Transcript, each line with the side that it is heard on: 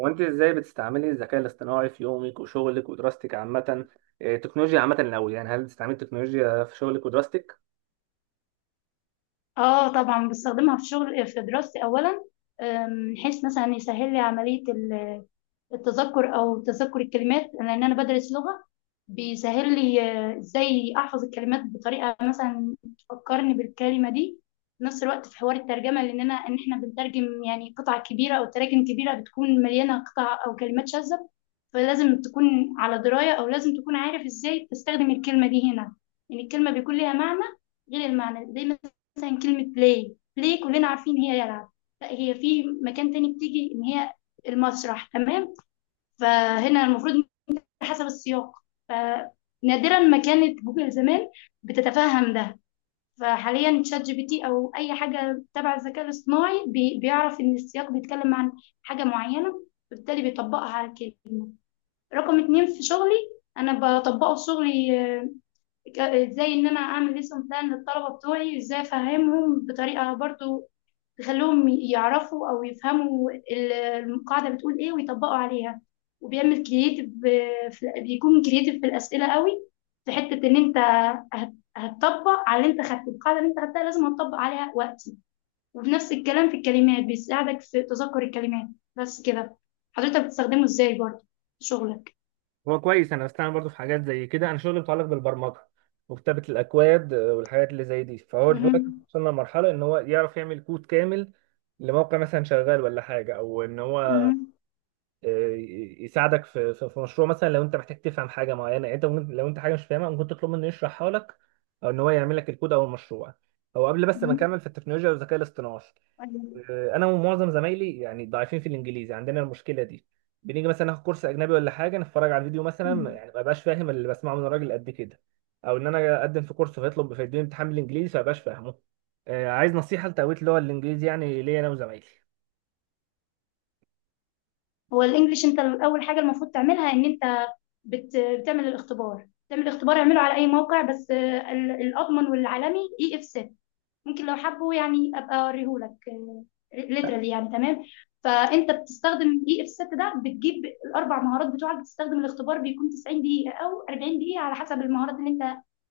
right: هو انت ازاي بتستعملي الذكاء الاصطناعي في يومك وشغلك ودراستك عامة؟ إيه، التكنولوجيا عامة الأول، يعني هل بتستعملي التكنولوجيا في شغلك ودراستك؟
left: اه، طبعا بستخدمها في شغل في دراستي اولا. من حيث مثلا يسهل لي عمليه التذكر او تذكر الكلمات لان انا بدرس لغه. بيسهل لي ازاي احفظ الكلمات بطريقه مثلا تفكرني بالكلمه دي. في نفس الوقت في حوار الترجمه لان انا ان احنا بنترجم يعني قطع كبيره او تراكم كبيره بتكون مليانه قطع او كلمات شاذه، فلازم تكون على دراية أو لازم تكون عارف إزاي تستخدم الكلمة دي هنا. يعني الكلمة بيكون ليها معنى غير المعنى، زي مثلا كلمة بلاي، بلاي كلنا عارفين هي يلعب، لا هي في مكان تاني بتيجي إن هي المسرح، تمام؟ فهنا المفروض حسب السياق. فنادرا ما كانت جوجل زمان بتتفهم ده، فحاليا شات جي بي تي أو أي حاجة تبع الذكاء الاصطناعي بيعرف إن السياق بيتكلم عن حاجة معينة، فبالتالي بيطبقها على كده. رقم اتنين، في شغلي انا بطبقه في شغلي. ازاي ان انا اعمل ليسون بلان للطلبه بتوعي وازاي افهمهم بطريقه برضو تخليهم يعرفوا او يفهموا القاعده بتقول ايه ويطبقوا عليها. وبيعمل كرييتيف، بيكون كرييتيف في الاسئله قوي. في حته ان انت هتطبق على اللي انت خدته، القاعده اللي انت خدتها لازم هتطبق عليها وقتي. وفي نفس الكلام في الكلمات بيساعدك في تذكر الكلمات. بس كده. حضرتك بتستخدمه ازاي برضو في شغلك؟
right: هو كويس، انا بستعمل برضه في حاجات زي كده. انا شغلي متعلق بالبرمجه وكتابه الاكواد، والحاجات اللي زي دي. فهو دلوقتي
left: مهم.
right: وصلنا لمرحله ان هو يعرف يعمل كود كامل لموقع مثلا شغال ولا حاجه، او ان هو
left: مم.
right: يساعدك في مشروع. مثلا لو انت محتاج تفهم حاجه معينه، يعني انت لو انت حاجه مش فاهمها ممكن تطلب منه يشرحها لك، او ان هو يعمل لك الكود او المشروع. هو قبل بس ما
left: مم.
right: اكمل في التكنولوجيا والذكاء الاصطناعي،
left: طيب.
right: انا ومعظم زمايلي يعني ضعيفين في الانجليزي، عندنا المشكله دي. بنيجي مثلا ناخد كورس اجنبي ولا حاجه، نتفرج على فيديو مثلا،
left: مم.
right: يعني ما بقاش فاهم اللي بسمعه من الراجل قد كده. او ان انا اقدم في كورس فيطلب فيديني امتحان بالانجليزي، فما بقاش فاهمه. عايز نصيحه لتقويه اللغه الانجليزي يعني، ليا انا وزمايلي.
left: هو الانجليش، انت اول حاجه المفروض تعملها ان انت بتعمل الاختبار، تعمل الاختبار اعمله على اي موقع، بس الاضمن والعالمي اي اف. ممكن لو حبوا يعني ابقى اوريهولك ليترالي، يعني تمام. فانت بتستخدم اي اف 6، ده بتجيب الاربع مهارات بتوعك. بتستخدم الاختبار، بيكون 90 دقيقه او 40 دقيقه على حسب المهارات اللي انت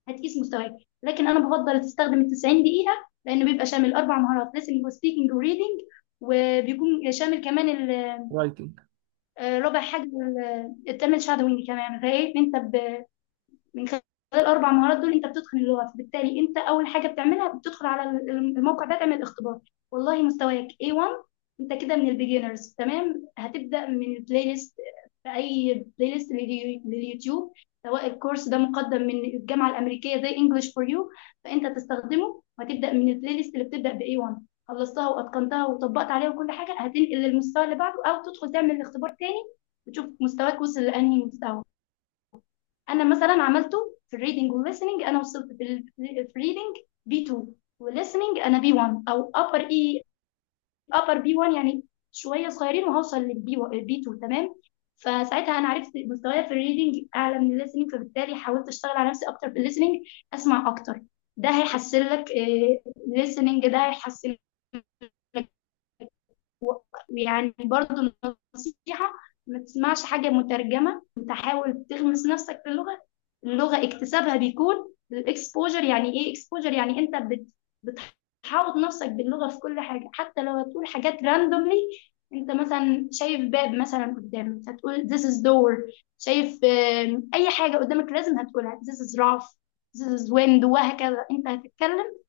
left: هتقيس مستواك. لكن انا بفضل تستخدم ال 90 دقيقه، لانه بيبقى شامل اربع مهارات، listening وسبيكنج وريدنج، وبيكون شامل كمان
right: رايتنج.
left: ربع حاجه، الترم شادوينج كمان. فايه انت من خلال الاربع مهارات دول انت بتتقن اللغه. فبالتالي انت اول حاجه بتعملها، بتدخل على الموقع ده تعمل اختبار. والله مستواك A1، انت كده من البيجنرز، تمام، هتبدا من البلاي ليست. في اي بلاي ليست لليوتيوب، سواء الكورس ده مقدم من الجامعه الامريكيه زي انجلش فور يو، فانت تستخدمه وهتبدا من البلاي ليست اللي بتبدا ب A1. خلصتها واتقنتها وطبقت عليها وكل حاجه، هتنقل للمستوى اللي بعده، او تدخل تعمل اختبار تاني وتشوف مستواك وصل لانهي مستوى. انا مثلا عملته في الريدنج والليسننج. انا وصلت في في الريدنج بي 2، والليسننج انا بي 1 او ابر اي، ابر بي 1 يعني، شويه صغيرين وهوصل للبي بي 2، تمام؟ فساعتها انا عرفت مستوايا في الريدنج اعلى من الليسننج، فبالتالي حاولت اشتغل على نفسي اكتر في الليسننج، اسمع اكتر. ده هيحسن لك الليسننج، ده هيحسن لك. يعني برضو نصيحة، ما تسمعش حاجة مترجمة، انت حاول تغمس نفسك في اللغة. اللغة اكتسابها بيكون الاكسبوجر. يعني ايه اكسبوجر؟ يعني انت بتحاوط نفسك باللغة في كل حاجة، حتى لو هتقول حاجات راندوملي. انت مثلا شايف باب مثلا قدامك، هتقول this is door. شايف اي حاجة قدامك لازم هتقولها، this is rough، this is window، وهكذا انت هتتكلم.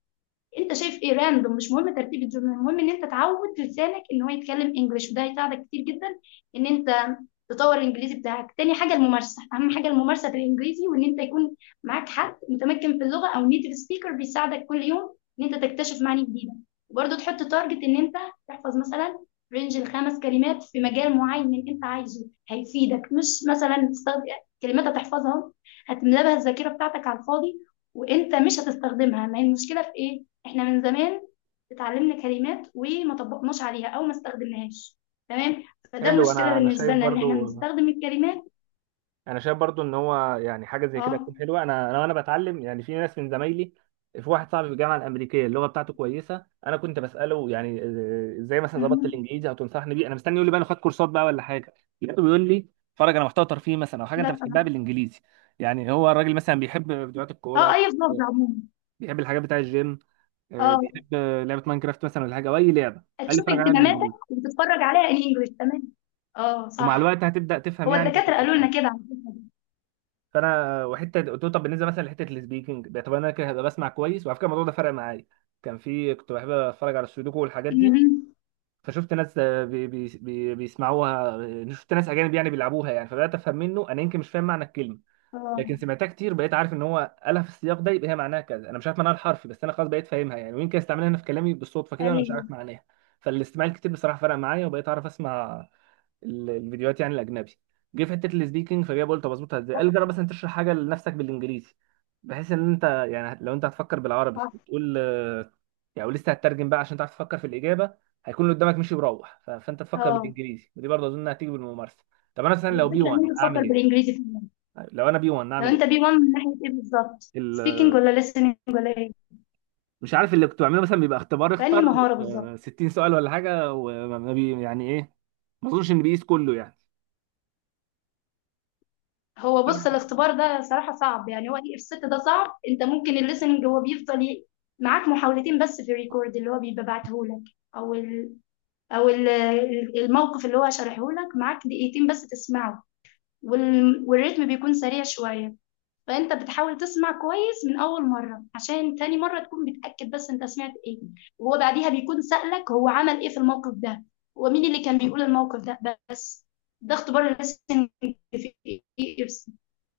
left: انت شايف ايه راندوم، مش مهم ترتيب الجمل، المهم ان انت تعود لسانك ان هو يتكلم انجليش، وده هيساعدك كتير جدا ان انت تطور الانجليزي بتاعك. تاني حاجه الممارسه، اهم حاجه الممارسه في الانجليزي، وان انت يكون معاك حد متمكن في اللغه او نيتيف سبيكر، بيساعدك كل يوم ان انت تكتشف معاني جديده. وبرضه تحط تارجت ان انت تحفظ مثلا رينج الخمس كلمات في مجال معين انت عايزه، هيفيدك. مش مثلا تستخدم كلمات هتحفظها هتملى بها الذاكره بتاعتك على الفاضي وانت مش هتستخدمها. ما هي المشكله في ايه؟ احنا من زمان اتعلمنا كلمات وما طبقناش عليها او ما استخدمناهاش، تمام؟ فده
right: حلو،
left: مشكله
right: انا
left: بالنسبه
right: شايف
left: لنا ان احنا
right: برضو،
left: بنستخدم الكلمات.
right: انا شايف برضو ان هو يعني حاجه زي كده
left: اه.
right: تكون حلوه. انا وانا بتعلم يعني، في ناس من زمايلي، في واحد صاحبي في الجامعه الامريكيه اللغه بتاعته كويسه. انا كنت بساله يعني ازاي مثلا ظبطت
left: مهم.
right: الانجليزي او تنصحني بيه. انا مستني يقول لي بقى انا خدت كورسات بقى ولا حاجه، لقيته بيقول لي اتفرج على محتوى ترفيهي مثلا، او حاجه
left: لا
right: انت بتحبها
left: أنا-
right: بالانجليزي. يعني هو الراجل مثلا بيحب فيديوهات
left: اه،
right: الكوره،
left: اي لفظ عموما.
right: بيحب الحاجات بتاع الجيم،
left: اه،
right: بيحب لعبه ماينكرافت مثلا ولا حاجه، او اي لعبه. قال لي
left: هتشوف
right: اتفرج عليها
left: اهتماماتك
right: بالانجليزي،
left: وبتتفرج عليها ان انجلش، تمام. اه
right: ومع الوقت
left: صح،
right: هتبدا تفهم
left: هو
right: يعني.
left: الدكاتره قالوا لنا كده على فكره.
right: فانا وحته قلت له طب بالنسبه مثلا لحته السبيكنج ده، طب انا كده هبقى بسمع كويس. وعلى فكره الموضوع ده فرق معايا. كان في كنت بحب اتفرج على السودوكو والحاجات دي،
left: مهم.
right: فشفت ناس بي بيسمعوها، شفت ناس اجانب يعني بيلعبوها يعني. فبدات افهم، منه انا يمكن مش فاهم معنى الكلمه، لكن
left: اه.
right: سمعتها كتير بقيت عارف ان هو قالها في السياق ده، يبقى هي معناها كذا. انا مش عارف معناها الحرفي، بس انا خلاص بقيت فاهمها يعني، ويمكن استعملها انا في كلامي بالصدفه كده وانا مش
left: ايوه.
right: عارف معناها. فالاستماع الكتير بصراحه فرق معايا، وبقيت اعرف اسمع الفيديوهات يعني الاجنبي. جه في حته السبيكنج، فجاي بقول طب اظبطها ازاي. قال جرب مثلا تشرح حاجه لنفسك بالانجليزي، بحيث ان انت يعني لو انت هتفكر بالعربي
left: صح.
right: وتقول يعني ولسه هتترجم بقى عشان تعرف تفكر في الاجابه. هيكون اللي قدامك مشي وروح، فانت تفكر
left: اه.
right: بالانجليزي، ودي برضه اظن هتيجي بالممارسه. طب انا مثلا لو بي
left: الفكره
right: 1
left: ان انت تفكر
right: اعمل ايه؟
left: بالانجليزي فعلا.
right: لو انا بي 1
left: لو
right: اعمل ايه؟
left: انت بي 1 من ناحيه ايه بالظبط،
right: ال-
left: سبيكنج ولا listening ولا ايه؟
right: مش عارف اللي كنت بعمله مثلا بيبقى اختبار،
left: فانهي
right: اختار
left: مهاره بالظبط؟
right: 60 سؤال ولا حاجه، وما ما بي يعني ايه. ما اظنش ان بيقيس كله يعني.
left: هو بص، الاختبار ده صراحة صعب، يعني هو اف 6 ده صعب. انت ممكن الليسننج هو بيفضل معاك محاولتين بس في الريكورد اللي هو بيبقى بعتهولك، او ال او ال الموقف اللي هو شارحهولك، معاك دقيقتين بس تسمعه. والريتم بيكون سريع شوية، فانت بتحاول تسمع كويس من اول مرة عشان تاني مرة تكون بتأكد بس انت سمعت ايه. وهو بعديها بيكون سألك هو عمل ايه في الموقف ده ومين اللي كان بيقول الموقف ده بس. ده اختبار الليسننج في اف،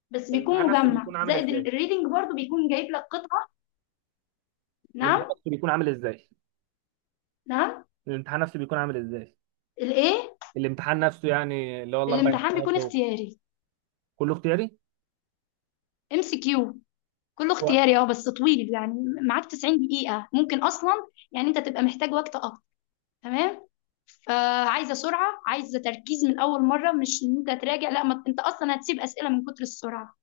left: بس
right: الامتحان
left: بيكون
right: نفسه
left: مجمع
right: بيكون عامل
left: زائد
right: ازاي؟
left: الريدنج برضو بيكون جايب لك قطعة.
right: الامتحان
left: نعم.
right: نفسه بيكون عامل ازاي؟
left: نعم.
right: الامتحان نفسه بيكون عامل ازاي؟
left: الايه؟
right: الامتحان نفسه، يعني اللي هو الاربع
left: الامتحان
right: امتحانات
left: بيكون
right: دول؟
left: اختياري،
right: كله اختياري.
left: ام سي كيو، كله
right: كوي-
left: اختياري، اه بس طويل يعني. معاك 90 دقيقة، ممكن اصلا يعني انت تبقى محتاج وقت اكتر، تمام؟ فعايزة سرعة، عايزة تركيز من اول مرة، مش ان انت تراجع، لا، ما انت اصلا هتسيب اسئلة من كتر السرعة.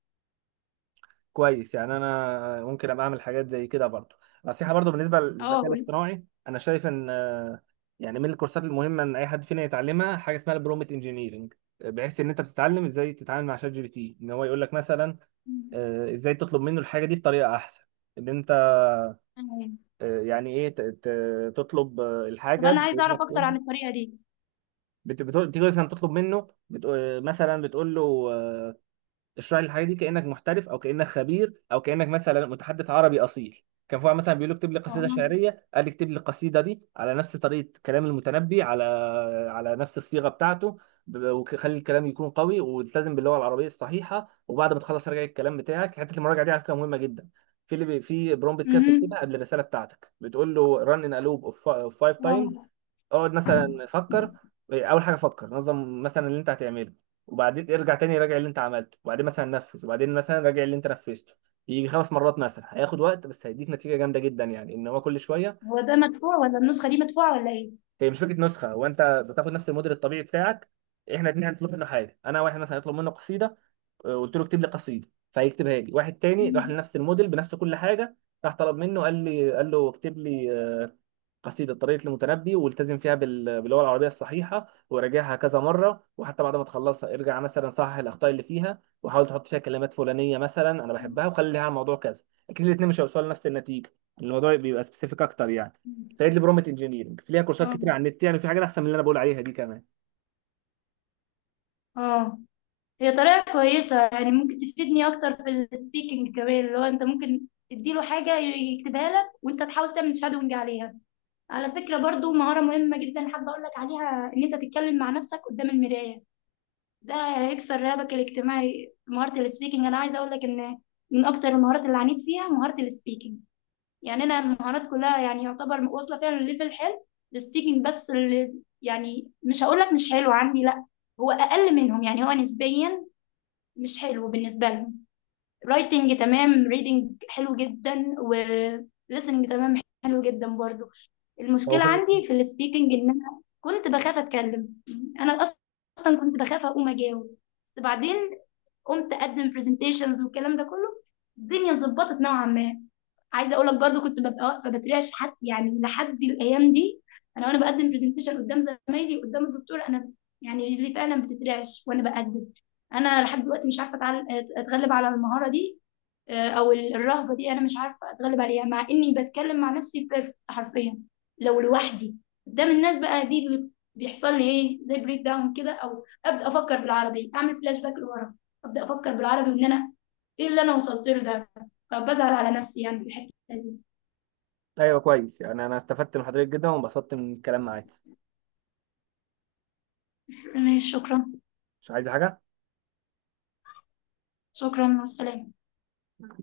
right: كويس، يعني انا ممكن ابقى اعمل حاجات زي كده برضو. نصيحه برضو بالنسبه
left: اه
right: للذكاء
left: وال-
right: الاصطناعي، انا شايف ان يعني من الكورسات المهمه ان اي حد فينا يتعلمها حاجه اسمها البرومت انجينيرنج. بحيث ان انت بتتعلم ازاي تتعامل مع شات جي بي تي، ان هو يقول لك مثلا ازاي تطلب منه الحاجه دي بطريقه احسن. ان انت
left: تمام.
right: يعني ايه تطلب
left: طب
right: الحاجه
left: انا عايزة اعرف
right: بانك
left: اكتر
right: تقول.
left: عن الطريقة دي.
right: تيجي مثلا تطلب منه، بتقول مثلا بتقول له آه، اشرح لي الحاجه دي كانك محترف، او كانك خبير، او كانك مثلا متحدث عربي اصيل. كان في واحد مثلا بيقول له اكتب لي
left: اه.
right: قصيده شعريه، قال لي اكتب لي القصيده دي على نفس طريقه كلام المتنبي، على على نفس الصيغه بتاعته. وخلي الكلام يكون قوي والتزم باللغه العربيه الصحيحه، وبعد ما تخلص راجع الكلام بتاعك. حته المراجعه دي على فكره مهمه جدا. في اللي في برومبت كده بتكتبها
left: مهم.
right: قبل الرساله بتاعتك، بتقول له run in a loop of five times.
left: آه.
right: اقعد مثلا فكر، اول حاجه فكر نظم مثلا اللي انت هتعمله، وبعدين ارجع تاني راجع اللي انت عملته، وبعدين مثلا نفذ، وبعدين مثلا راجع اللي انت نفذته. يجي 5 مرات مثلا، هياخد وقت بس هيديك نتيجه جامده جدا، يعني ان هو كل شويه.
left: هو ده مدفوع ولا النسخة دي مدفوعة ولا ايه؟
right: هي مش فكره نسخه، هو انت بتاخد نفس الموديل الطبيعي بتاعك. احنا اتنين هنطلب منه حاجه، انا واحد مثلا هيطلب منه قصيده، قلت له اكتب لي قصيده فهيكتبها لي. واحد تاني راح لنفس الموديل بنفس كل حاجه، راح طلب منه قال لي قال له اكتب لي قصيدة طريقة المتنبي، والتزم فيها باللغة العربية الصحيحة، وراجعها كذا مرة، وحتى بعد ما تخلصها ارجع مثلا صحح الأخطاء اللي فيها، وحاول تحط فيها كلمات فلانية مثلا أنا بحبها، وخلي لها موضوع كذا. أكيد الاتنين مش هيوصلوا لنفس النتيجة، الموضوع بيبقى سبيسيفيك أكتر يعني.
left: مم.
right: فايد لي برومت انجينيرنج ليها كورسات
left: اه.
right: كتير على النت، يعني في حاجات أحسن من اللي أنا بقول عليها دي كمان.
left: اه. هي طريقة كويسة، يعني ممكن تفيدني أكتر في السبيكنج كمان، اللي هو أنت ممكن تديله حاجة يكتبها لك وأنت تحاول تعمل شادونج عليها. على فكرة برضو مهارة مهمة جدا حابة أقول لك عليها، إن أنت تتكلم مع نفسك قدام المراية، ده هيكسر رهبك الاجتماعي. مهارة السبيكنج، أنا عايزة أقول لك إن من أكتر المهارات اللي عانيت فيها مهارة السبيكنج. يعني أنا المهارات كلها يعني يعتبر واصلة فيها لليفل حلو، السبيكنج بس اللي، يعني مش هقول لك مش حلو عندي، لا، هو اقل منهم يعني، هو نسبيا مش حلو بالنسبة لهم. رايتنج تمام، ريدنج حلو جدا، و listening تمام، حلو جدا برضو.
right: هو
left: المشكلة
right: في ال-
left: عندي في السبيكنج ان انا كنت بخاف اتكلم، انا اصلا كنت بخاف اقوم اجاوب. بس بعدين قمت اقدم برزنتيشنز والكلام ده كله، الدنيا اتظبطت نوعا ما. عايزه اقول لك برضو، كنت ببقى واقفه بترعش حد يعني، لحد الايام دي انا وانا بقدم برزنتيشن قدام زمايلي قدام الدكتور، انا يعني رجلي فعلا بتترعش وانا بقدم. انا لحد دلوقتي مش عارفه اتغلب على المهاره دي، الرهبه دي انا مش عارفه اتغلب عليها، مع اني بتكلم مع نفسي بيرفكت حرفيا لو لوحدي. قدام الناس بقى دي اللي بيحصل لي، ايه زي بريك داون كده، او ابدا افكر بالعربي، اعمل فلاش باك لورا، ابدا افكر بالعربي وان انا ايه اللي انا وصلت له ده، فبزعل على نفسي يعني في الحته دي.
right: أيوه كويس يعني، أنا استفدت من حضرتك جدا وانبسطت من الكلام معاك،
left: ماشي، شكرا.
right: مش عايز حاجة.
left: شكرا والسلامه.